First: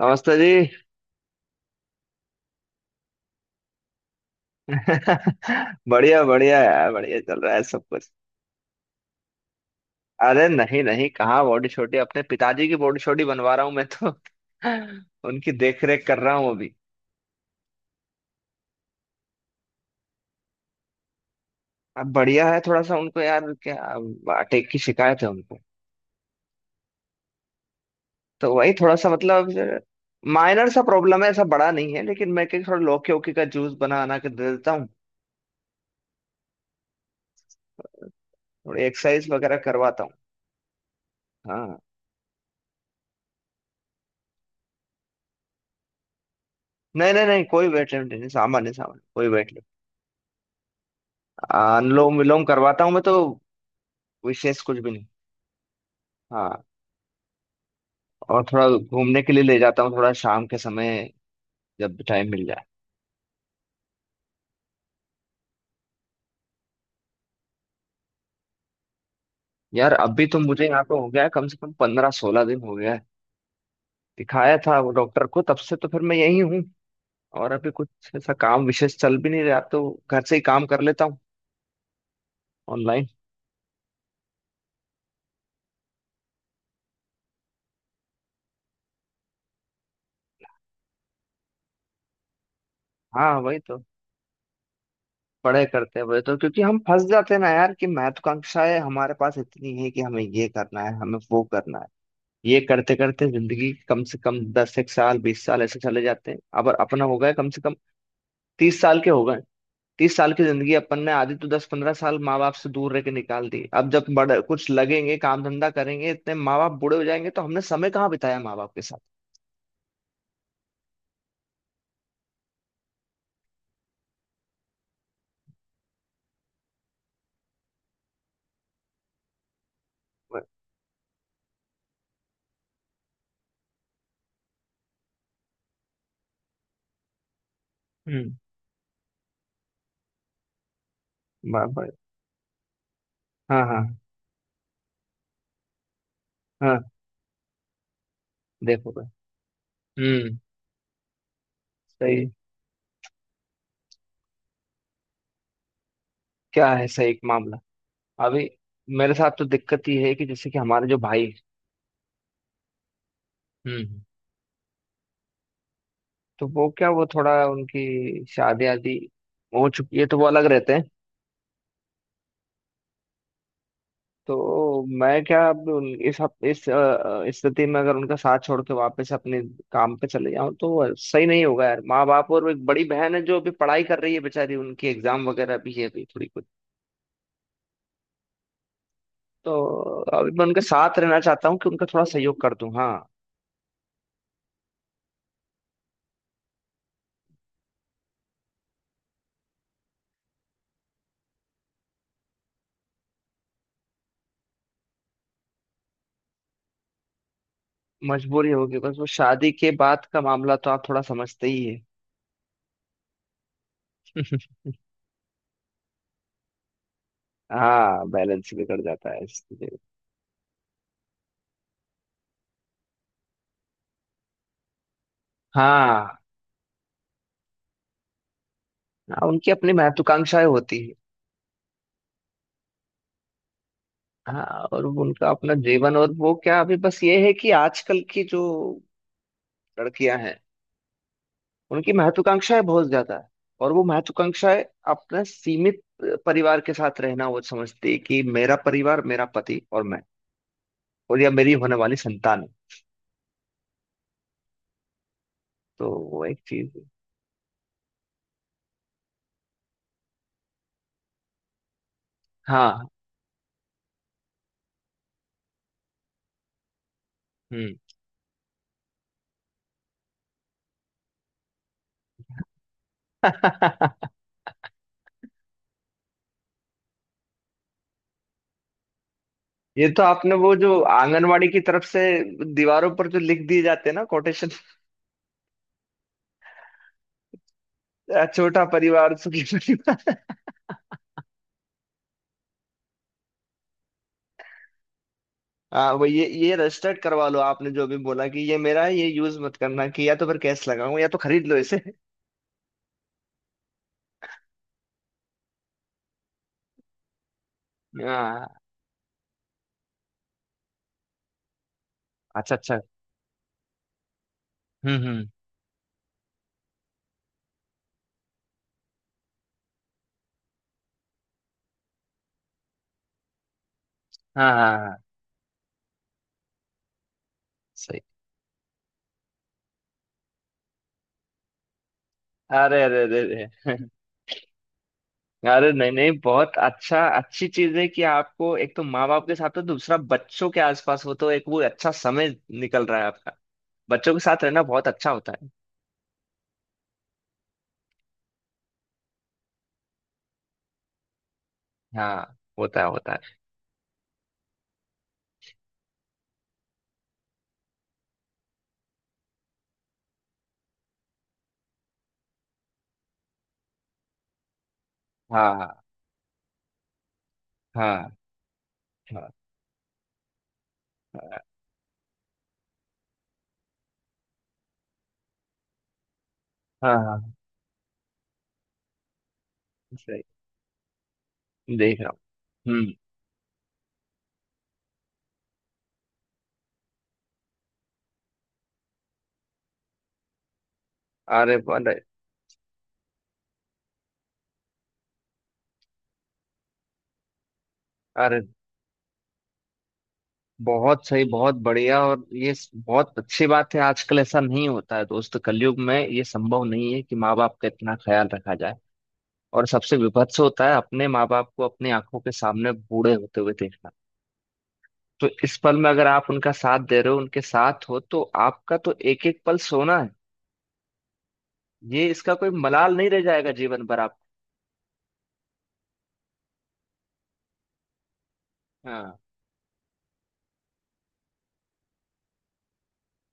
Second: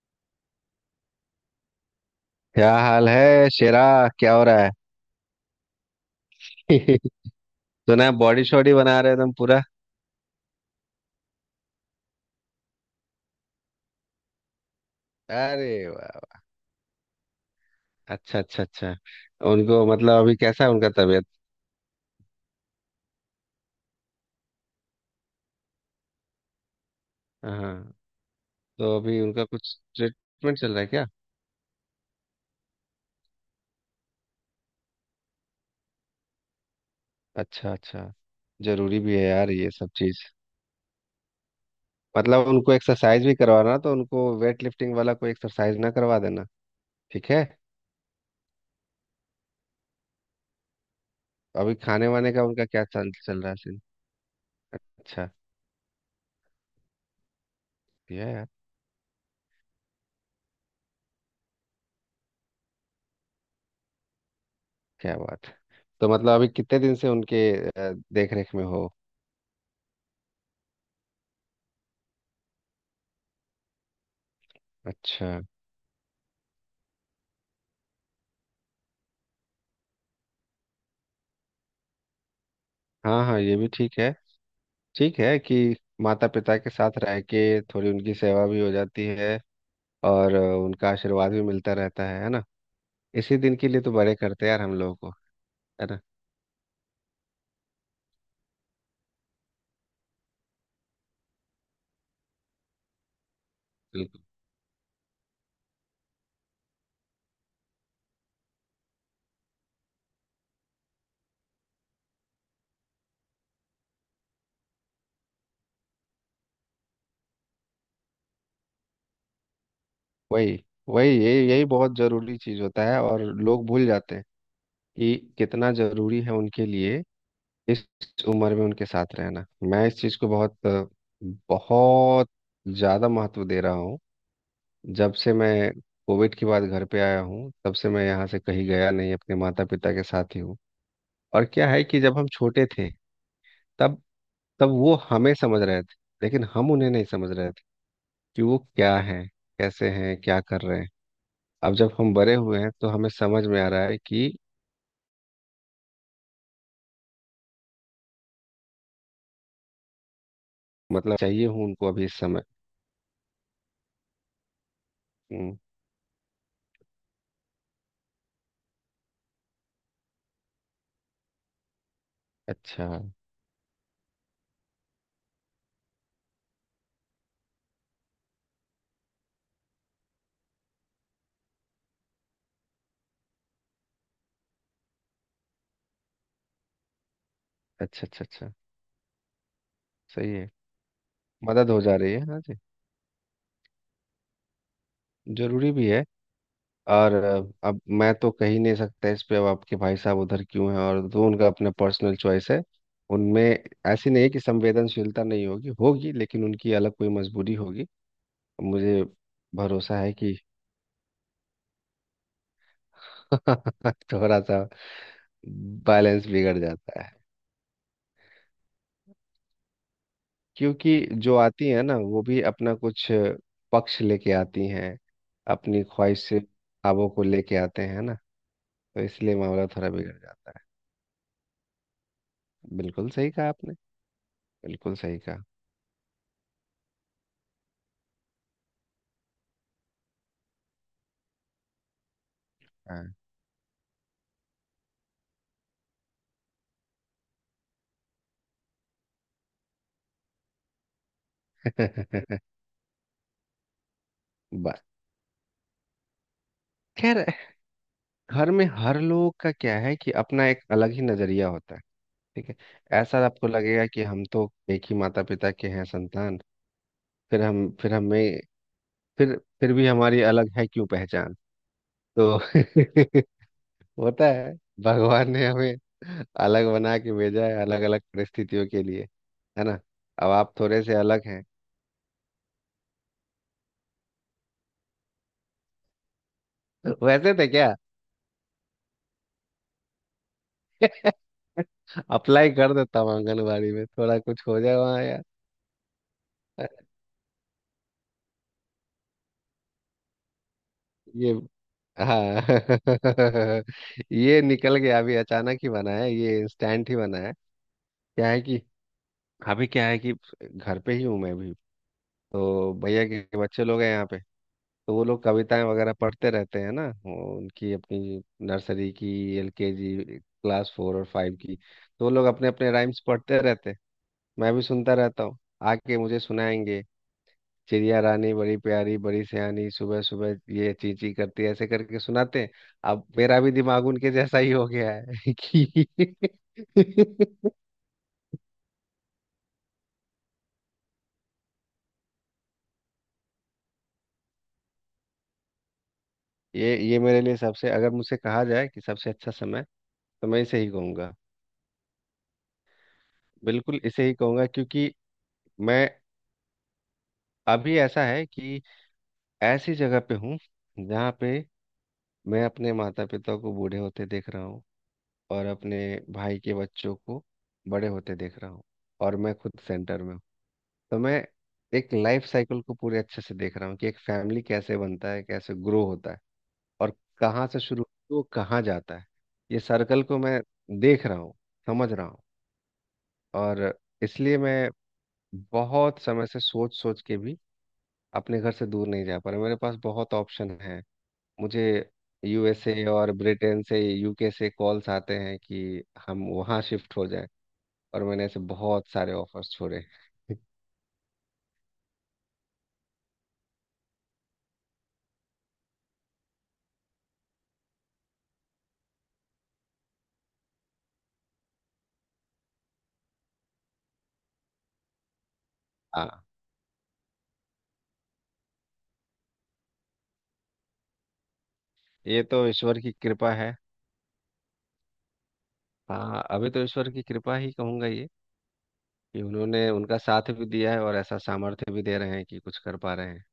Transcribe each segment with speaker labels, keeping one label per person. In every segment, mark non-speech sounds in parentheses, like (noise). Speaker 1: नमस्ते जी।
Speaker 2: क्या हाल है शेरा? क्या हो रहा है?
Speaker 1: (laughs) बढ़िया बढ़िया यार, बढ़िया
Speaker 2: (laughs)
Speaker 1: चल रहा है सब
Speaker 2: सुना
Speaker 1: कुछ।
Speaker 2: है बॉडी शॉडी बना रहे हो तुम पूरा।
Speaker 1: अरे नहीं नहीं, कहाँ बॉडी छोटी, अपने पिताजी की बॉडी छोटी बनवा रहा हूँ मैं तो। (laughs) उनकी
Speaker 2: अरे
Speaker 1: देख रेख कर रहा
Speaker 2: वाह।
Speaker 1: हूँ अभी।
Speaker 2: अच्छा अच्छा अच्छा उनको मतलब अभी कैसा है उनका तबीयत?
Speaker 1: अब बढ़िया है, थोड़ा सा उनको यार क्या अटैक की शिकायत है उनको।
Speaker 2: हाँ।
Speaker 1: तो वही थोड़ा
Speaker 2: तो
Speaker 1: सा
Speaker 2: अभी उनका कुछ
Speaker 1: मतलब
Speaker 2: ट्रीटमेंट
Speaker 1: माइनर
Speaker 2: चल रहा
Speaker 1: सा
Speaker 2: है क्या?
Speaker 1: प्रॉब्लम है, ऐसा बड़ा नहीं है, लेकिन मैं क्या थोड़ा लौकी ओकी का जूस बना बना के दे देता हूँ।
Speaker 2: अच्छा अच्छा
Speaker 1: थोड़ी
Speaker 2: जरूरी भी है
Speaker 1: एक्सरसाइज
Speaker 2: यार
Speaker 1: वगैरह
Speaker 2: ये सब
Speaker 1: करवाता हूँ।
Speaker 2: चीज।
Speaker 1: हाँ।
Speaker 2: मतलब उनको एक्सरसाइज भी करवाना तो उनको वेट लिफ्टिंग वाला कोई एक्सरसाइज ना करवा देना।
Speaker 1: नहीं नहीं
Speaker 2: ठीक
Speaker 1: नहीं
Speaker 2: है।
Speaker 1: कोई वेट लिफ्ट नहीं, सामान्य सामान्य कोई वेट लिफ्ट।
Speaker 2: अभी खाने
Speaker 1: अनुलोम
Speaker 2: वाने का
Speaker 1: विलोम
Speaker 2: उनका
Speaker 1: करवाता
Speaker 2: क्या
Speaker 1: हूँ मैं
Speaker 2: चल
Speaker 1: तो।
Speaker 2: चल रहा है सीन?
Speaker 1: विशेष कुछ भी नहीं।
Speaker 2: अच्छा।
Speaker 1: हाँ।
Speaker 2: ये
Speaker 1: और
Speaker 2: यार,
Speaker 1: थोड़ा घूमने के लिए ले जाता हूँ, थोड़ा शाम के समय, जब टाइम मिल जाए।
Speaker 2: क्या बात है। तो मतलब अभी कितने दिन से उनके देख रेख में हो?
Speaker 1: यार अभी तो मुझे यहाँ पे हो गया है कम से कम 15-16 दिन हो गया है, दिखाया था वो डॉक्टर
Speaker 2: अच्छा।
Speaker 1: को, तब से तो फिर मैं यही हूँ। और अभी कुछ ऐसा काम विशेष चल भी नहीं रहा, तो घर से ही काम कर लेता हूँ, ऑनलाइन।
Speaker 2: हाँ हाँ, ये भी ठीक है। ठीक है कि माता पिता के साथ रह के थोड़ी उनकी सेवा भी हो जाती है, और उनका आशीर्वाद भी मिलता रहता है ना। इसी
Speaker 1: हाँ
Speaker 2: दिन
Speaker 1: वही
Speaker 2: के लिए
Speaker 1: तो।
Speaker 2: तो बड़े करते हैं यार हम लोगों को,
Speaker 1: पढ़े
Speaker 2: है
Speaker 1: करते
Speaker 2: ना।
Speaker 1: हैं वही तो, क्योंकि हम फंस जाते हैं ना यार कि महत्वाकांक्षाएं हमारे पास इतनी है कि हमें ये करना है, हमें वो करना है। ये करते करते जिंदगी कम से
Speaker 2: बिल्कुल।
Speaker 1: कम दस एक साल, 20 साल ऐसे चले जाते हैं, अब अपना हो गया कम से कम 30 साल के हो गए। 30 साल की जिंदगी अपन ने आधी तो 10-15 साल माँ बाप से दूर रह के निकाल दी, अब जब बड़े कुछ लगेंगे, काम धंधा करेंगे, इतने माँ बाप बूढ़े हो जाएंगे, तो हमने समय कहाँ बिताया माँ बाप के साथ।
Speaker 2: वही वही यही यही बहुत जरूरी चीज होता है और लोग भूल जाते हैं कि कितना जरूरी है उनके लिए इस उम्र में उनके साथ रहना। मैं इस चीज को बहुत बहुत ज्यादा महत्व दे रहा हूँ। जब से मैं कोविड के बाद घर पे आया हूँ तब से मैं यहाँ
Speaker 1: हम्म।
Speaker 2: से कहीं गया नहीं, अपने माता पिता के साथ ही हूँ। और
Speaker 1: बाप
Speaker 2: क्या है
Speaker 1: भाई।
Speaker 2: कि जब हम छोटे थे
Speaker 1: हाँ हाँ।
Speaker 2: तब तब वो हमें समझ रहे थे, लेकिन हम उन्हें
Speaker 1: हाँ।
Speaker 2: नहीं समझ रहे थे कि वो
Speaker 1: देखो
Speaker 2: क्या
Speaker 1: भाई।
Speaker 2: है, कैसे हैं,
Speaker 1: हम्म।
Speaker 2: क्या कर रहे हैं। अब जब हम
Speaker 1: सही।
Speaker 2: बड़े हुए हैं तो हमें समझ में आ रहा है कि
Speaker 1: क्या है, सही एक मामला। अभी मेरे साथ तो दिक्कत ये है कि जैसे कि हमारे जो
Speaker 2: मतलब
Speaker 1: भाई हैं,
Speaker 2: चाहिए हूँ उनको अभी इस समय।
Speaker 1: हम्म,
Speaker 2: हम्म।
Speaker 1: तो वो क्या, वो थोड़ा उनकी शादी आदि हो चुकी है, तो वो अलग रहते हैं।
Speaker 2: अच्छा
Speaker 1: तो मैं क्या अब उन- इस हफ- इस अ, स्थिति में अगर उनका साथ छोड़ के वापस अपने काम पे चले जाऊं तो सही नहीं होगा, यार माँ बाप, और वो एक बड़ी बहन है जो अभी पढ़ाई कर रही है बेचारी, उनकी एग्जाम वगैरह भी है अभी, थोड़ी कुछ।
Speaker 2: अच्छा अच्छा अच्छा
Speaker 1: तो अभी
Speaker 2: सही
Speaker 1: मैं
Speaker 2: है।
Speaker 1: उनके साथ रहना चाहता हूँ कि
Speaker 2: मदद हो
Speaker 1: उनका
Speaker 2: जा
Speaker 1: थोड़ा
Speaker 2: रही है, हाँ
Speaker 1: सहयोग कर
Speaker 2: जी।
Speaker 1: दूं। हाँ।
Speaker 2: जरूरी भी है। और अब मैं तो कह ही नहीं सकता इस पे। अब आपके भाई साहब उधर क्यों हैं और जो उनका अपना पर्सनल चॉइस है उनमें, ऐसी नहीं है कि संवेदनशीलता नहीं होगी, होगी, लेकिन उनकी अलग कोई मजबूरी होगी।
Speaker 1: मजबूरी होगी, बस
Speaker 2: मुझे
Speaker 1: वो शादी के
Speaker 2: भरोसा
Speaker 1: बाद
Speaker 2: है
Speaker 1: का
Speaker 2: कि
Speaker 1: मामला तो आप थोड़ा समझते ही है।
Speaker 2: (laughs) थोड़ा सा बैलेंस बिगड़ जाता है,
Speaker 1: हाँ बैलेंस बिगड़ जाता है इसलिए।
Speaker 2: क्योंकि जो आती है ना वो भी अपना कुछ पक्ष लेके आती हैं, अपनी
Speaker 1: हाँ
Speaker 2: ख्वाहिश से ख्वाबों को लेके आते हैं ना, तो
Speaker 1: हाँ,
Speaker 2: इसलिए
Speaker 1: उनकी
Speaker 2: मामला
Speaker 1: अपनी
Speaker 2: थोड़ा बिगड़
Speaker 1: महत्वाकांक्षाएं
Speaker 2: जाता है।
Speaker 1: होती।
Speaker 2: बिल्कुल सही कहा आपने,
Speaker 1: हाँ। और
Speaker 2: बिल्कुल सही
Speaker 1: उनका
Speaker 2: कहा।
Speaker 1: अपना जीवन, और वो क्या, अभी बस ये है कि आजकल की जो लड़कियां हैं, उनकी महत्वाकांक्षाएं बहुत ज्यादा
Speaker 2: हाँ।
Speaker 1: है। और वो महत्वाकांक्षाएं, अपने सीमित परिवार के साथ रहना, वो समझती है कि मेरा परिवार मेरा पति और मैं, और या मेरी होने वाली
Speaker 2: (laughs)
Speaker 1: संतान है।
Speaker 2: बस,
Speaker 1: तो वो एक चीज है।
Speaker 2: खैर। घर में हर लोग का क्या है कि अपना एक अलग ही नजरिया होता है। ठीक है।
Speaker 1: हाँ।
Speaker 2: ऐसा आपको लगेगा कि हम तो एक ही माता पिता के हैं संतान, फिर हम
Speaker 1: हम्म।
Speaker 2: फिर हमें फिर भी हमारी अलग है क्यों पहचान। तो (laughs)
Speaker 1: (laughs)
Speaker 2: होता है। भगवान ने हमें अलग बना के भेजा है, अलग अलग परिस्थितियों के लिए, है ना।
Speaker 1: ये तो
Speaker 2: अब
Speaker 1: आपने,
Speaker 2: आप
Speaker 1: वो जो
Speaker 2: थोड़े से अलग हैं।
Speaker 1: आंगनवाड़ी की तरफ से दीवारों पर जो लिख दिए जाते हैं ना कोटेशन,
Speaker 2: (laughs) वैसे थे क्या?
Speaker 1: छोटा परिवार सुखी परिवार।
Speaker 2: (laughs) अप्लाई कर देता हूँ आंगनबाड़ी में, थोड़ा कुछ हो जाए वहाँ यार।
Speaker 1: हाँ वो ये रजिस्टर्ड करवा लो आपने जो अभी बोला कि ये मेरा है ये यूज मत करना, कि या तो फिर कैश लगाऊं, या तो
Speaker 2: ये,
Speaker 1: खरीद लो इसे।
Speaker 2: हाँ (laughs) ये निकल गया अभी, अचानक ही बना है ये, इंस्टेंट ही बना है। क्या है
Speaker 1: हाँ।
Speaker 2: कि क्या है कि घर पे ही हूँ मैं भी,
Speaker 1: अच्छा
Speaker 2: तो
Speaker 1: अच्छा।
Speaker 2: भैया के बच्चे लोग हैं यहाँ पे। तो वो लोग
Speaker 1: हम्म।
Speaker 2: कविताएं वगैरह पढ़ते रहते हैं ना, वो उनकी अपनी नर्सरी की, एलकेजी, क्लास 4 और 5 की। तो वो लोग अपने अपने राइम्स पढ़ते रहते हैं,
Speaker 1: हाँ
Speaker 2: मैं भी
Speaker 1: हाँ
Speaker 2: सुनता
Speaker 1: हाँ।
Speaker 2: रहता हूँ। आके मुझे सुनाएंगे, चिड़िया
Speaker 1: सही।
Speaker 2: रानी बड़ी प्यारी बड़ी सयानी सुबह सुबह ये ची ची करती है, ऐसे करके सुनाते हैं।
Speaker 1: अरे अरे
Speaker 2: अब
Speaker 1: अरे
Speaker 2: मेरा
Speaker 1: अरे।
Speaker 2: भी दिमाग उनके जैसा ही हो गया है। (laughs)
Speaker 1: अरे
Speaker 2: कि
Speaker 1: नहीं नहीं, बहुत अच्छा, अच्छी चीज है कि आपको एक तो माँ बाप के साथ हो, दूसरा बच्चों के आसपास हो, तो एक वो अच्छा समय निकल रहा है आपका। बच्चों के साथ रहना बहुत अच्छा होता है।
Speaker 2: ये मेरे लिए सबसे, अगर मुझसे कहा जाए कि सबसे अच्छा समय, तो मैं इसे ही कहूंगा,
Speaker 1: हाँ होता है होता है।
Speaker 2: बिल्कुल इसे ही कहूंगा। क्योंकि मैं अभी ऐसा है कि ऐसी जगह पे हूँ जहाँ पे मैं अपने माता पिता को बूढ़े होते देख रहा हूँ, और अपने
Speaker 1: हाँ
Speaker 2: भाई के बच्चों को बड़े
Speaker 1: हाँ
Speaker 2: होते देख रहा हूँ, और
Speaker 1: हाँ।
Speaker 2: मैं खुद सेंटर में हूँ। तो मैं एक लाइफ साइकिल को पूरे अच्छे से देख रहा हूँ कि एक फैमिली कैसे बनता है, कैसे ग्रो होता है, और
Speaker 1: हाँ हाँ।
Speaker 2: कहाँ से शुरू होती है, वो कहाँ जाता है। ये सर्कल को
Speaker 1: सही।
Speaker 2: मैं देख रहा हूँ, समझ
Speaker 1: देख
Speaker 2: रहा
Speaker 1: रहा
Speaker 2: हूँ।
Speaker 1: हूँ। हम्म।
Speaker 2: और इसलिए मैं बहुत समय से सोच सोच के भी अपने घर से दूर नहीं जा पा रहा। मेरे पास बहुत ऑप्शन है,
Speaker 1: अरे
Speaker 2: मुझे
Speaker 1: अरे
Speaker 2: यूएसए और ब्रिटेन से, यूके से कॉल्स आते हैं कि हम वहाँ शिफ्ट हो जाएं, और मैंने
Speaker 1: अरे।
Speaker 2: ऐसे बहुत सारे ऑफर्स छोड़े। (laughs)
Speaker 1: बहुत सही, बहुत बढ़िया, और बहुत अच्छी बात है आजकल ऐसा नहीं होता है दोस्त, कलयुग में ये संभव नहीं है कि माँ बाप का इतना ख्याल रखा जाए। और सबसे विभत्स होता है अपने माँ बाप को अपनी आंखों के सामने बूढ़े होते हुए देखना, तो इस पल में अगर
Speaker 2: हाँ,
Speaker 1: आप उनका साथ दे रहे हो, उनके साथ हो, तो आपका तो एक एक पल सोना है। ये
Speaker 2: ये
Speaker 1: इसका
Speaker 2: तो
Speaker 1: कोई
Speaker 2: ईश्वर की
Speaker 1: मलाल नहीं रह
Speaker 2: कृपा
Speaker 1: जाएगा
Speaker 2: है।
Speaker 1: जीवन भर आप।
Speaker 2: हाँ, अभी तो ईश्वर की कृपा ही कहूंगा ये,
Speaker 1: हाँ।
Speaker 2: कि उन्होंने उनका साथ भी दिया है और ऐसा सामर्थ्य भी दे रहे हैं कि कुछ कर पा रहे हैं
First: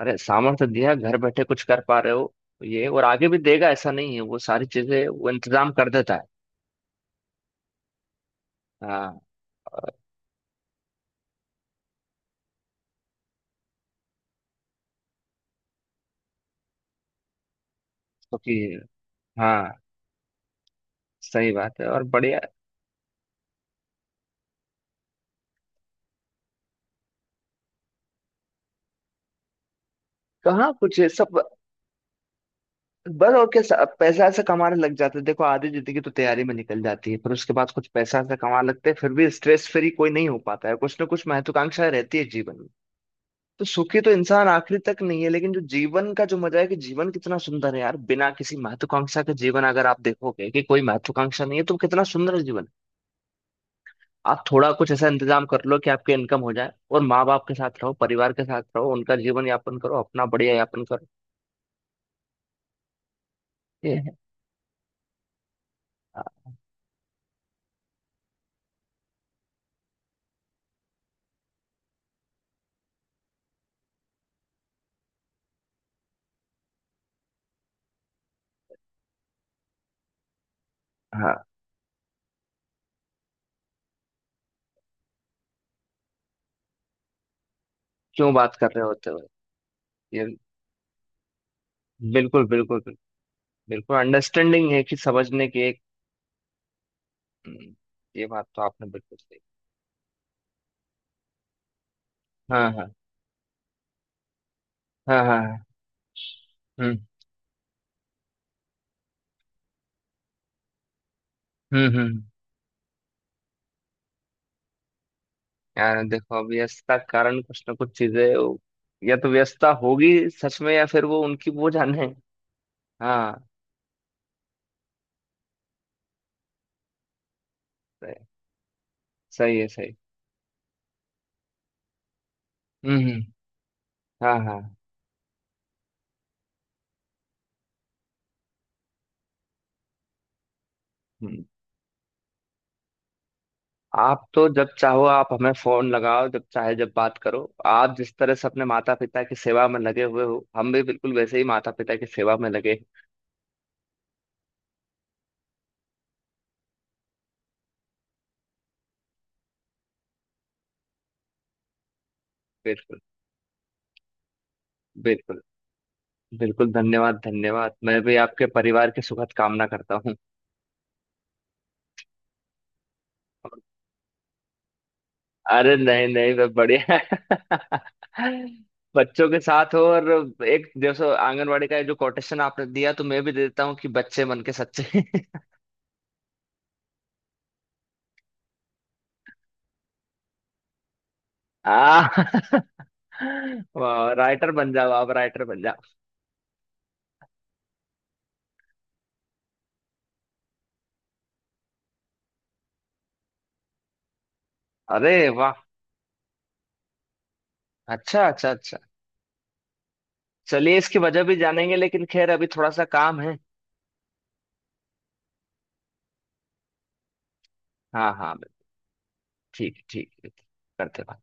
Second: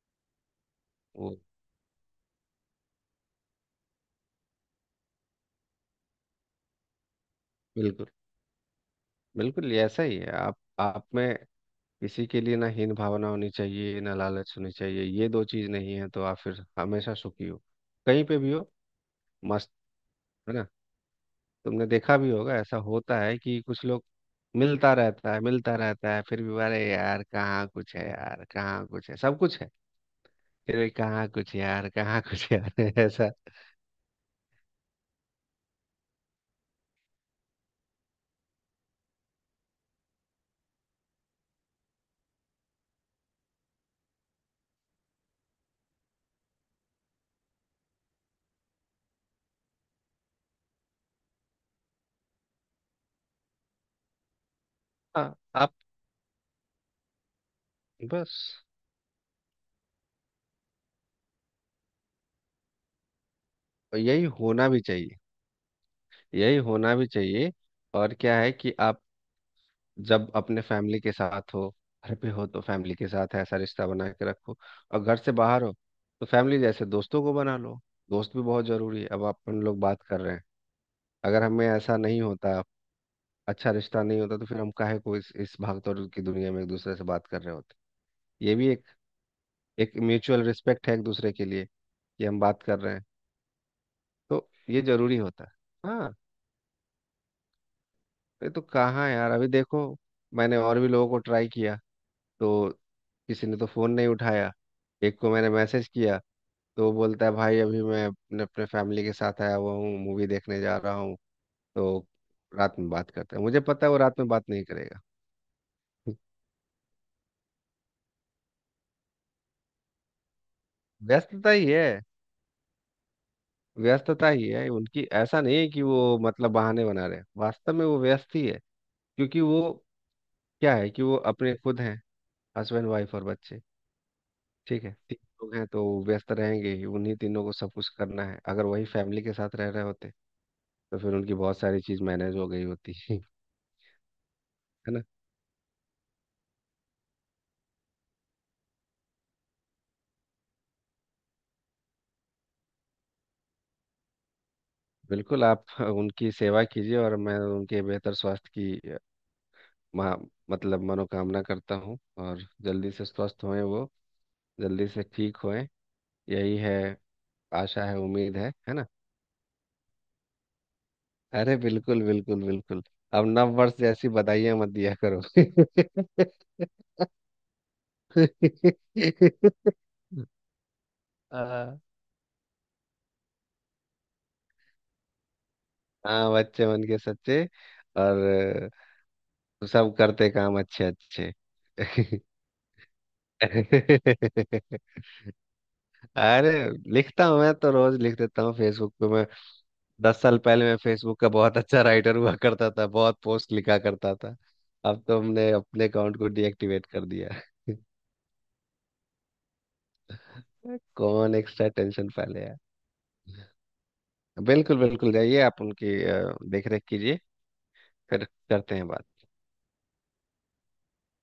Speaker 1: अरे सामर्थ्य दिया घर
Speaker 2: वो।
Speaker 1: बैठे कुछ कर पा रहे हो, ये और आगे भी देगा ऐसा नहीं है, वो सारी चीजें वो इंतजाम कर देता है।
Speaker 2: बिल्कुल,
Speaker 1: हाँ।
Speaker 2: बिल्कुल। ये ऐसा ही है, आप में किसी के लिए ना हीन भावना होनी चाहिए, ना लालच होनी चाहिए। ये दो चीज नहीं है तो आप फिर हमेशा सुखी हो, कहीं पे भी
Speaker 1: क्योंकि।
Speaker 2: हो,
Speaker 1: हाँ।
Speaker 2: मस्त। है ना।
Speaker 1: सही बात है,
Speaker 2: तुमने
Speaker 1: और
Speaker 2: देखा भी
Speaker 1: बढ़िया।
Speaker 2: होगा ऐसा होता है कि कुछ लोग, मिलता रहता है, मिलता रहता है, फिर भी अरे यार कहाँ कुछ है यार, कहाँ कुछ है, सब कुछ है,
Speaker 1: कहाँ
Speaker 2: फिर भी
Speaker 1: कुछ है
Speaker 2: कहाँ
Speaker 1: सब।
Speaker 2: कुछ यार, कहाँ कुछ यार, (laughs) ऐसा।
Speaker 1: बस और क्या, पैसा ऐसा कमाने लग जाते हैं देखो, आधी जिंदगी तो तैयारी में निकल जाती है, फिर उसके बाद कुछ पैसा ऐसा कमाने लगते हैं, फिर भी स्ट्रेस फ्री कोई नहीं हो पाता है, कुछ ना कुछ महत्वाकांक्षा रहती है जीवन में। तो सुखी तो इंसान आखिरी तक नहीं है, लेकिन जो जीवन का जो मजा है, कि जीवन कितना सुंदर है यार बिना किसी महत्वाकांक्षा के, जीवन अगर आप देखोगे कि कोई महत्वाकांक्षा नहीं है तो कितना सुंदर जीवन है। आप थोड़ा कुछ ऐसा
Speaker 2: हाँ,
Speaker 1: इंतजाम कर
Speaker 2: आप,
Speaker 1: लो कि आपके इनकम हो जाए, और माँ बाप के साथ रहो, परिवार
Speaker 2: बस
Speaker 1: के साथ रहो, उनका जीवन यापन करो, अपना बढ़िया यापन करो। ये है।
Speaker 2: यही होना भी चाहिए,
Speaker 1: हाँ
Speaker 2: यही होना भी चाहिए। और क्या है कि आप जब अपने फैमिली के साथ हो, घर पे हो, तो फैमिली के साथ ऐसा रिश्ता बना के रखो, और घर से बाहर हो तो फैमिली जैसे दोस्तों को बना लो। दोस्त भी बहुत जरूरी है। अब अपन लोग बात कर रहे हैं,
Speaker 1: हाँ,
Speaker 2: अगर हमें ऐसा नहीं होता, अच्छा रिश्ता नहीं होता, तो फिर हम काहे को इस भागदौड़ की दुनिया में एक दूसरे से बात कर रहे होते।
Speaker 1: क्यों
Speaker 2: ये
Speaker 1: बात
Speaker 2: भी
Speaker 1: कर
Speaker 2: एक,
Speaker 1: रहे होते हो।
Speaker 2: एक
Speaker 1: ये।
Speaker 2: म्यूचुअल रिस्पेक्ट है एक दूसरे के लिए, कि हम
Speaker 1: बिल्कुल
Speaker 2: बात कर
Speaker 1: बिल्कुल बिल्कुल।
Speaker 2: रहे हैं।
Speaker 1: बिल्कुल
Speaker 2: तो
Speaker 1: अंडरस्टैंडिंग है
Speaker 2: ये
Speaker 1: कि
Speaker 2: जरूरी होता
Speaker 1: समझने
Speaker 2: है।
Speaker 1: की एक।
Speaker 2: हाँ,
Speaker 1: हम्म, ये बात
Speaker 2: ये तो
Speaker 1: तो आपने
Speaker 2: कहाँ
Speaker 1: बिल्कुल
Speaker 2: यार।
Speaker 1: सही।
Speaker 2: अभी देखो, मैंने और भी लोगों को ट्राई किया, तो
Speaker 1: हाँ हाँ
Speaker 2: किसी ने तो फोन नहीं उठाया।
Speaker 1: हाँ।
Speaker 2: एक
Speaker 1: हाँ
Speaker 2: को मैंने
Speaker 1: हाँ।
Speaker 2: मैसेज किया, तो वो
Speaker 1: हम्म
Speaker 2: बोलता है भाई अभी मैं अपने अपने फैमिली के साथ आया हुआ हूँ, मूवी देखने जा रहा हूँ,
Speaker 1: हम्म।
Speaker 2: तो
Speaker 1: हम्म।
Speaker 2: रात में बात करता है। मुझे पता है वो रात में बात नहीं करेगा।
Speaker 1: यार देखो अब व्यस्तता के कारण कुछ ना कुछ चीजें या तो व्यस्तता होगी सच में, या फिर वो उनकी
Speaker 2: व्यस्तता
Speaker 1: वो
Speaker 2: ही है,
Speaker 1: जाने। हाँ।
Speaker 2: व्यस्तता ही है उनकी। ऐसा नहीं है कि वो मतलब बहाने बना रहे हैं। वास्तव में वो
Speaker 1: सही।
Speaker 2: व्यस्त ही है, क्योंकि
Speaker 1: सही
Speaker 2: वो
Speaker 1: है सही।
Speaker 2: क्या है कि वो अपने खुद हैं, हस्बैंड वाइफ
Speaker 1: हम्म।
Speaker 2: और बच्चे,
Speaker 1: हाँ हाँ।
Speaker 2: ठीक है, तीन लोग हैं, तो व्यस्त रहेंगे ही। उन्हीं तीनों को सब कुछ करना है। अगर वही फैमिली के साथ रह रहे होते तो फिर उनकी
Speaker 1: हम्म।
Speaker 2: बहुत सारी चीज़ मैनेज हो गई होती। (laughs) है
Speaker 1: आप तो जब
Speaker 2: ना।
Speaker 1: चाहो आप हमें फोन लगाओ, जब चाहे, जब बात करो। आप जिस तरह से अपने माता पिता की सेवा में लगे हुए हो, हम भी बिल्कुल वैसे ही माता पिता की सेवा में लगे हैं।
Speaker 2: बिल्कुल, आप उनकी सेवा कीजिए, और मैं उनके बेहतर स्वास्थ्य की मा, मतलब मनोकामना करता हूँ। और जल्दी
Speaker 1: बिल्कुल।
Speaker 2: से स्वस्थ होएं वो, जल्दी से ठीक
Speaker 1: बिल्कुल
Speaker 2: होएं। यही
Speaker 1: बिल्कुल
Speaker 2: है।
Speaker 1: धन्यवाद धन्यवाद,
Speaker 2: आशा है,
Speaker 1: मैं भी
Speaker 2: उम्मीद
Speaker 1: आपके
Speaker 2: है ना।
Speaker 1: परिवार की सुखद कामना करता हूँ।
Speaker 2: अरे बिल्कुल बिल्कुल बिल्कुल। अब नव वर्ष जैसी बधाइयां मत दिया करो।
Speaker 1: अरे नहीं नहीं मैं बढ़िया। (laughs) बच्चों के साथ हो, और
Speaker 2: (laughs)
Speaker 1: एक जैसे आंगनवाड़ी
Speaker 2: आ,
Speaker 1: का जो कोटेशन आपने दिया, तो मैं भी दे देता हूँ कि बच्चे मन के सच्चे।
Speaker 2: हाँ, बच्चे मन के सच्चे, और सब करते काम अच्छे अच्छे।
Speaker 1: (laughs) आ। (laughs) वाह, राइटर बन
Speaker 2: (laughs)
Speaker 1: जाओ आप, राइटर बन जाओ।
Speaker 2: अरे, लिखता हूँ मैं तो, रोज लिख देता हूँ फेसबुक पे मैं। 10 साल पहले मैं फेसबुक का बहुत अच्छा राइटर हुआ करता था, बहुत पोस्ट लिखा करता था। अब तो
Speaker 1: अरे
Speaker 2: हमने
Speaker 1: वाह।
Speaker 2: अपने अकाउंट को डीएक्टिवेट कर दिया।
Speaker 1: अच्छा अच्छा अच्छा। चलिए
Speaker 2: (laughs)
Speaker 1: इसकी वजह
Speaker 2: कौन
Speaker 1: भी
Speaker 2: एक्स्ट्रा
Speaker 1: जानेंगे, लेकिन
Speaker 2: टेंशन
Speaker 1: खैर
Speaker 2: पहले
Speaker 1: अभी
Speaker 2: यार।
Speaker 1: थोड़ा सा काम है।
Speaker 2: बिल्कुल बिल्कुल, जाइए आप उनकी देख रेख कीजिए।
Speaker 1: हाँ
Speaker 2: फिर
Speaker 1: हाँ।
Speaker 2: करते हैं बात।
Speaker 1: ठीक ठीक ठीक, करते हैं बात।